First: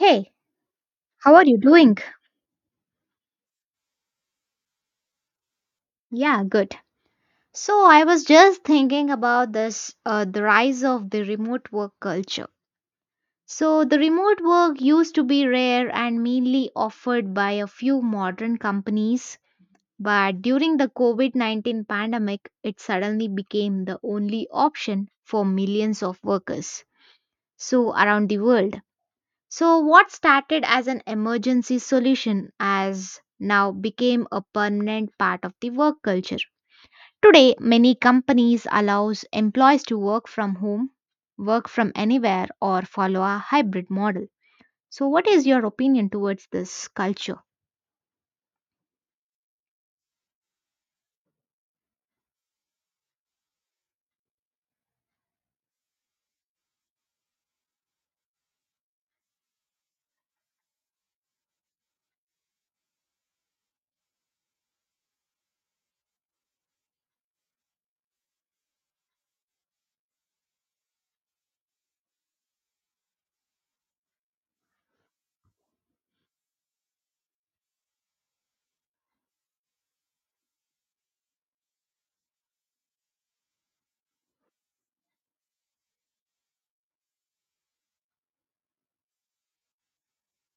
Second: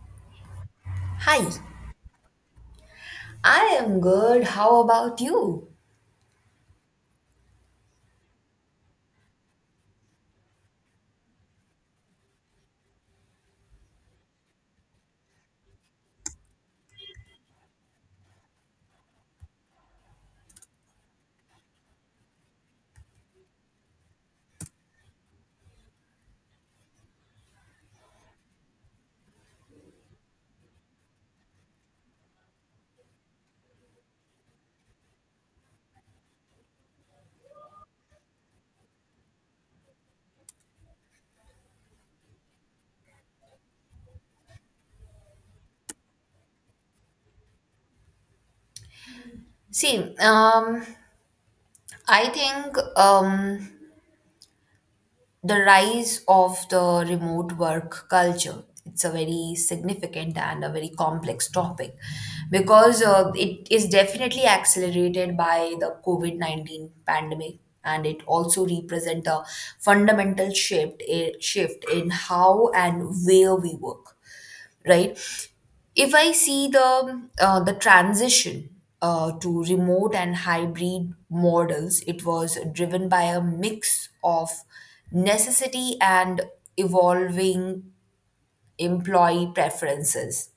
Hey, how Hi, are you doing? I am good. How about you? Yeah, good. So I was just thinking about this the rise of the remote work culture. So the remote work used to be rare and mainly offered by a few modern companies, but during the COVID-19 pandemic, it suddenly became the only option for millions of workers so around the world. So what started as an emergency solution as now became a permanent part of the work culture. Today, many companies allows employees to work from home, work from anywhere or follow a hybrid model. So what is your opinion towards this culture? See, I think the rise of the remote work culture it's a very significant and a very complex topic because it is definitely accelerated by the COVID 19 pandemic, and it also represent a shift in how and where we work, right? If I see the transition to remote and hybrid models, it was driven by a mix of necessity and evolving employee preferences.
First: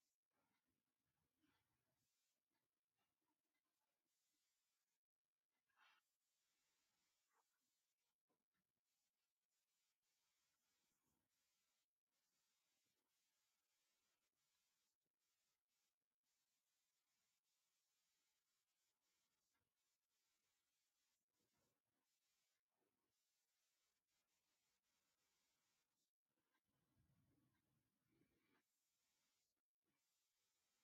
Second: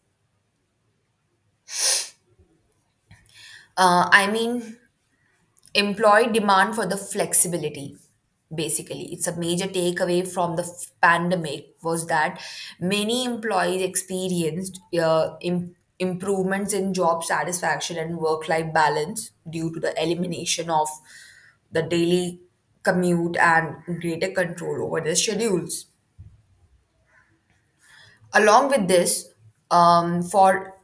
I mean, employee demand for the flexibility, basically it's a major takeaway from the pandemic was that many employees experienced improvements in job satisfaction and work life balance due to the elimination of the daily commute and greater control over their schedules, along with this for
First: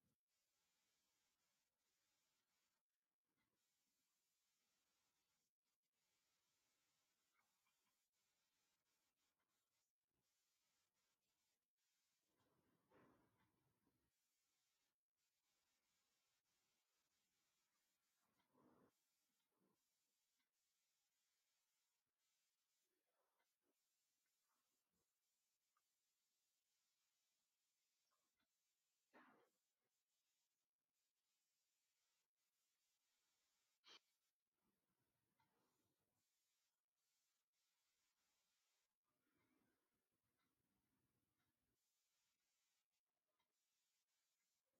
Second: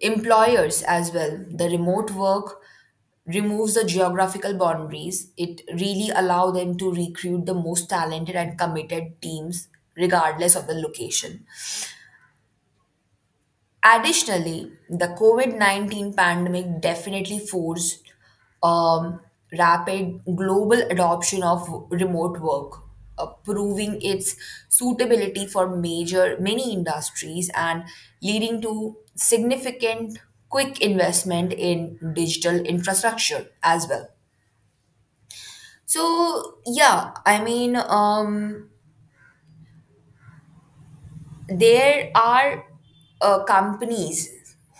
employers as well, the remote work removes the geographical boundaries. It really allow them to recruit the most talented and committed teams regardless of the location. Additionally, the COVID 19 pandemic definitely forced um, rapid global adoption of remote work, proving its suitability for major many industries and leading to significant quick investment in digital infrastructure as well. So, yeah, I mean, there are companies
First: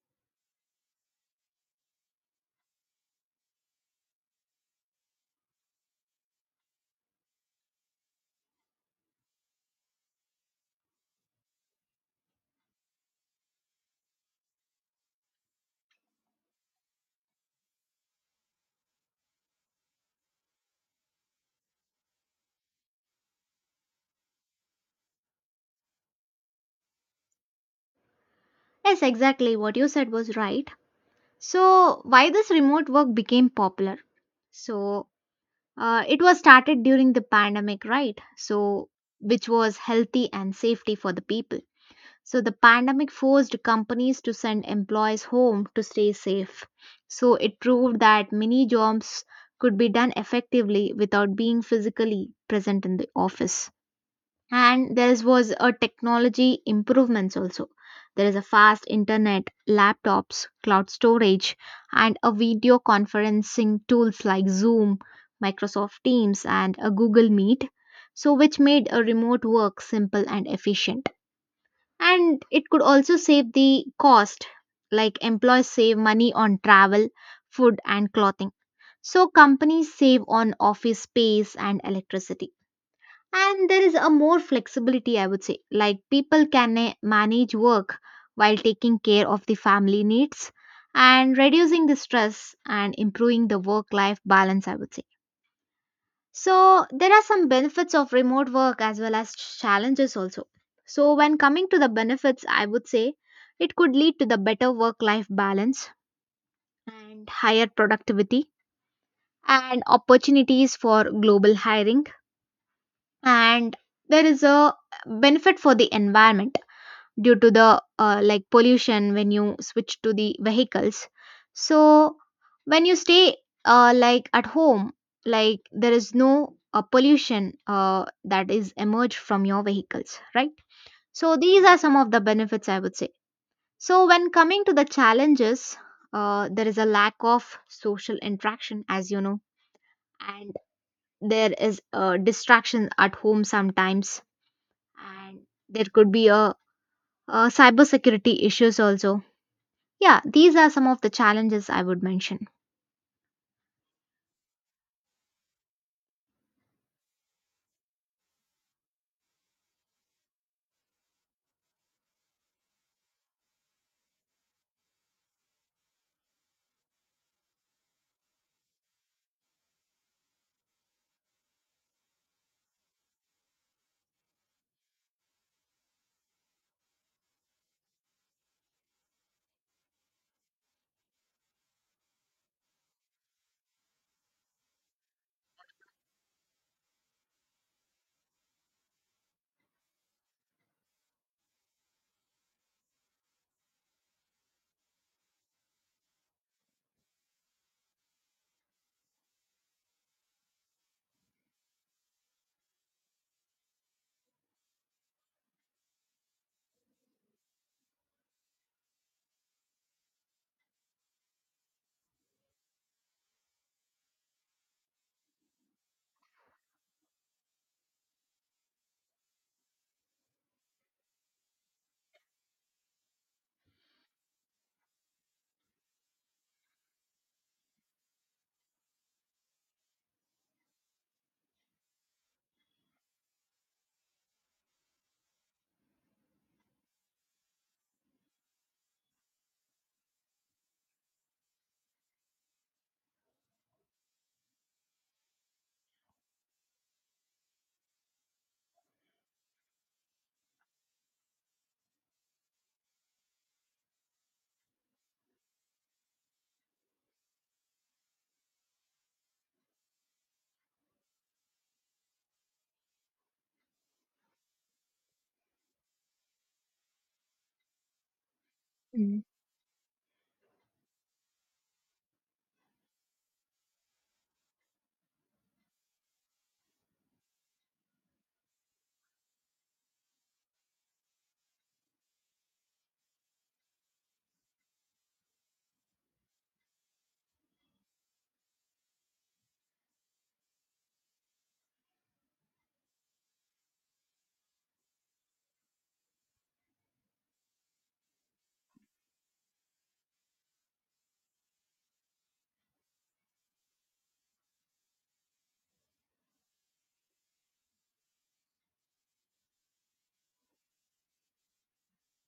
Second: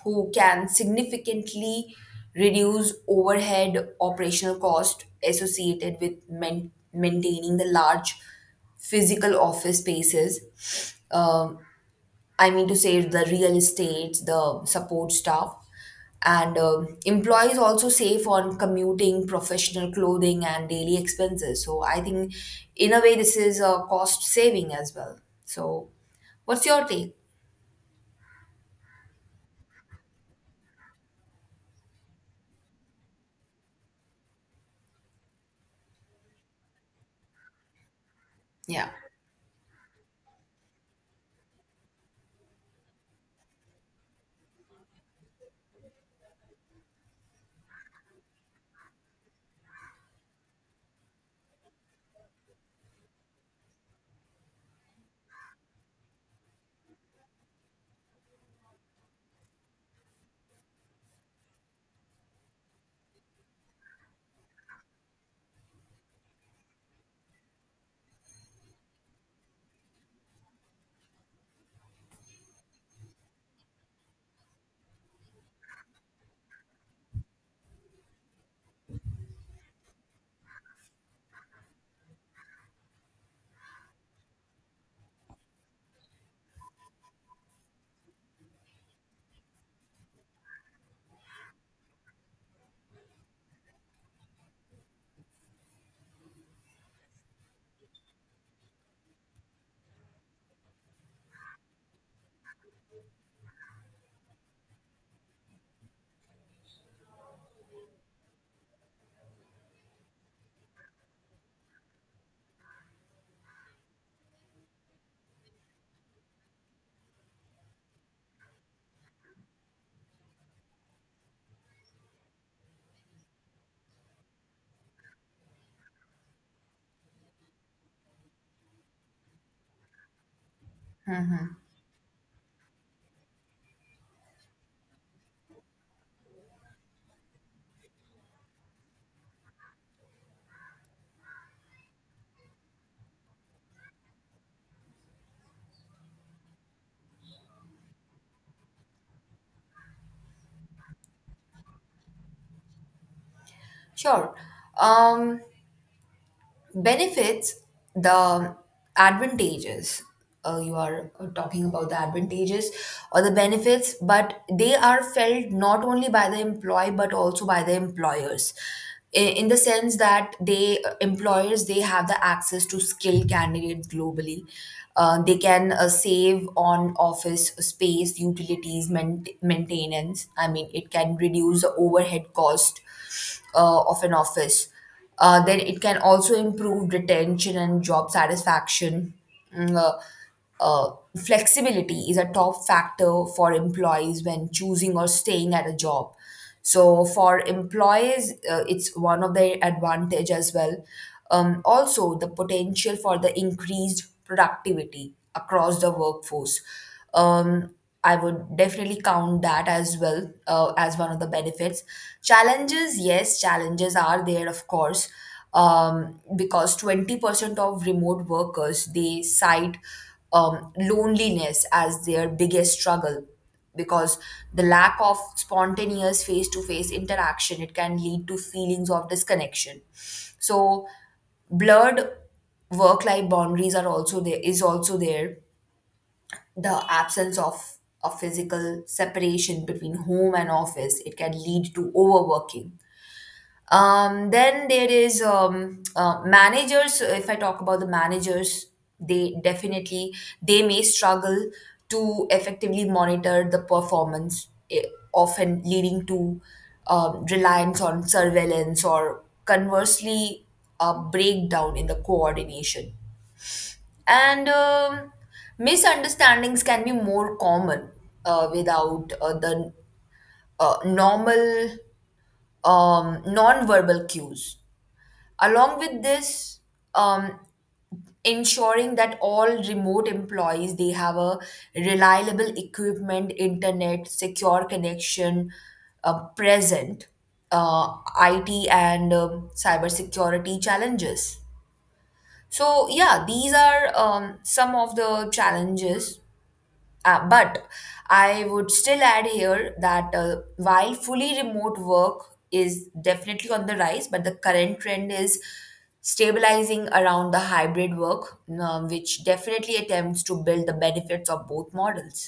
who can significantly reduce overhead operational cost associated with maintaining the large physical office spaces, um, I mean to say the real estate, the support staff, and employees also save on commuting, professional clothing, and daily expenses. So I think, in a way, this is a cost saving as well. So, what's your take? Yes, exactly. What you said was right. So, why this remote work became popular? So, it was started during the pandemic, right? So, Yeah, which was healthy and safety for the people. So the pandemic forced companies to send employees home to stay safe. So it proved that many jobs could be done effectively without being physically present in the office. And was a technology improvements also. There is a fast internet, laptops, cloud storage, and a video conferencing tools like Zoom, Microsoft Teams, and a Google Meet. So which made a remote work simple and efficient and it could also save the cost like employees save money on travel food and clothing, so companies save on office space and electricity. And there is a more flexibility I would say, like people can manage work while taking care of the family needs and reducing the stress and improving the work life balance I would say. So there are some benefits of remote work as well as challenges also. So when coming to the benefits, I would say it could lead to the better work life balance and higher productivity and opportunities for global hiring, and there is a benefit for the environment due to the like pollution when you switch to the vehicles. So when you stay like at home, like there is no pollution that is emerged from your vehicles, right? So these are some of the benefits I would say. So when coming to the challenges, there is a lack of social interaction as you know, and there is a distraction at home sometimes, and there could be a cybersecurity issues also. Yeah, these are some of the challenges I would mention. sure. Um, benefits, the advantages, you are talking about the advantages or the benefits, but they are felt not only by the employee but also by the employers, in the sense that they employers, they have the access to skilled candidates globally. They can save on office space, utilities, maintenance, I mean it can reduce the overhead cost of an office. Then it can also improve retention and job satisfaction. Mm, uh, flexibility is a top factor for employees when choosing or staying at a job. So for employees, it's one of their advantage as well. Also, the potential for the increased productivity across the workforce. Um, I would definitely count that as well as one of the benefits. Challenges, yes, challenges are there, of course, because 20% of remote workers they cite loneliness as their biggest struggle, because the lack of spontaneous face-to-face interaction it can lead to feelings of disconnection. So blurred work-life boundaries are also there, the absence of a physical separation between home and office it can lead to overworking. Then there is managers. So, if I talk about the managers, they definitely, they may struggle to effectively monitor the performance, often leading to reliance on surveillance, or conversely a breakdown in the coordination and misunderstandings can be more common uh, without Mm. uh, the normal non-verbal cues. Along with this, um, ensuring that all remote employees they have a reliable equipment, internet, secure connection present uh, it, and cybersecurity challenges. So yeah, these are some of the challenges. But I would still add here that while fully remote work is definitely on the rise, but the current trend is stabilizing around the hybrid work, which definitely attempts to build the benefits of both models.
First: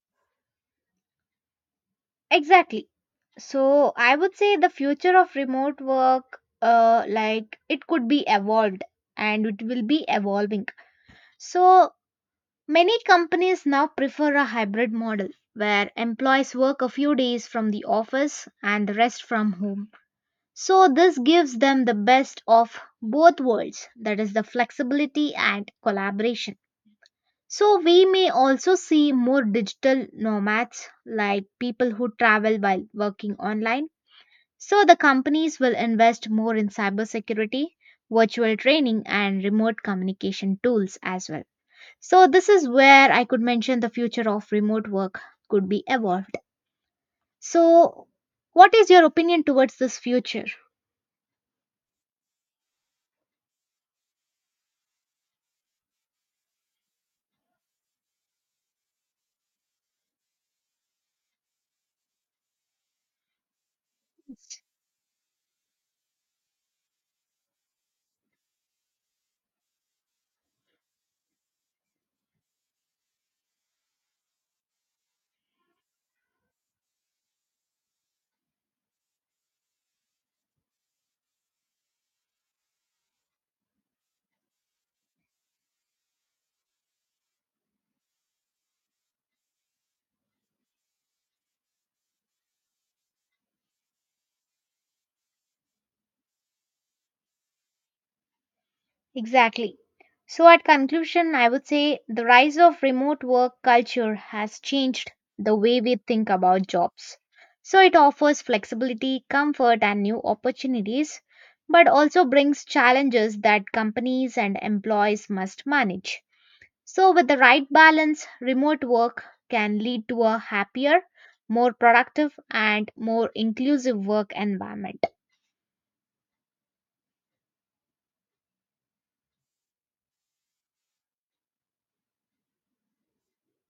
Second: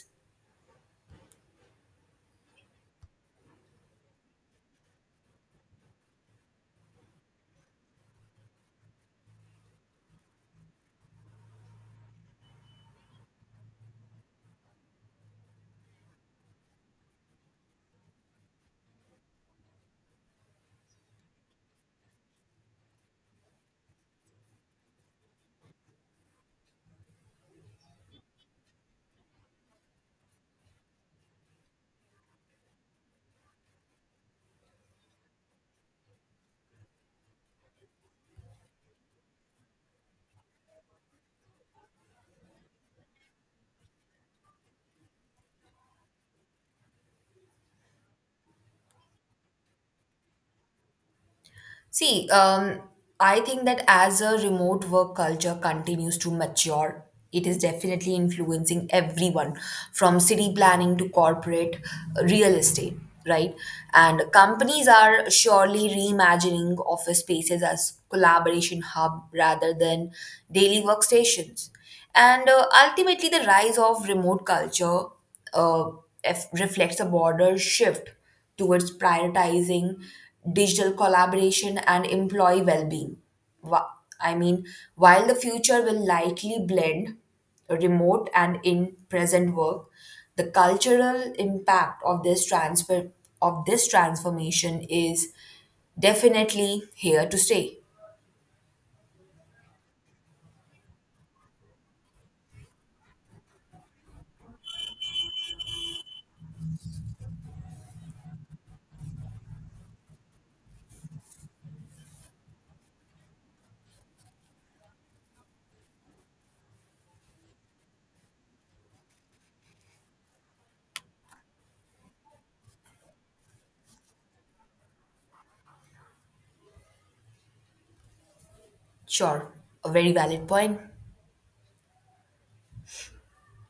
Exactly. So I would say the future of remote work, like it could be evolved and it will be evolving. So many companies now prefer a hybrid model where employees work a few days from the office and the rest from home. So this gives them the best of both worlds, that is the flexibility and collaboration. So, we may also see more digital nomads like people who travel while working online. So, the companies will invest more in cybersecurity, virtual training, and remote communication tools as well. So, this is where I could mention the future of remote work could be evolved. So, what is your opinion towards this future? See, I think that as a remote work culture continues to mature, it is definitely influencing everyone from city planning to corporate real estate, right? And companies are surely reimagining office spaces as collaboration hub rather than daily workstations. And ultimately, the rise of remote culture uh, reflects a broader shift towards prioritizing digital collaboration and employee well-being. Wha- I mean, while the future will likely blend remote and in-present work, the cultural impact of this transfer of this transformation is definitely here to stay. Exactly. So, at conclusion, I would say the rise of remote work culture has changed the way we think about jobs. So, it offers flexibility, comfort, and new opportunities, but also brings challenges that companies and employees must manage. So, with the right balance, remote work can lead to a happier, more productive, and more inclusive work environment. Sure, a very valid point.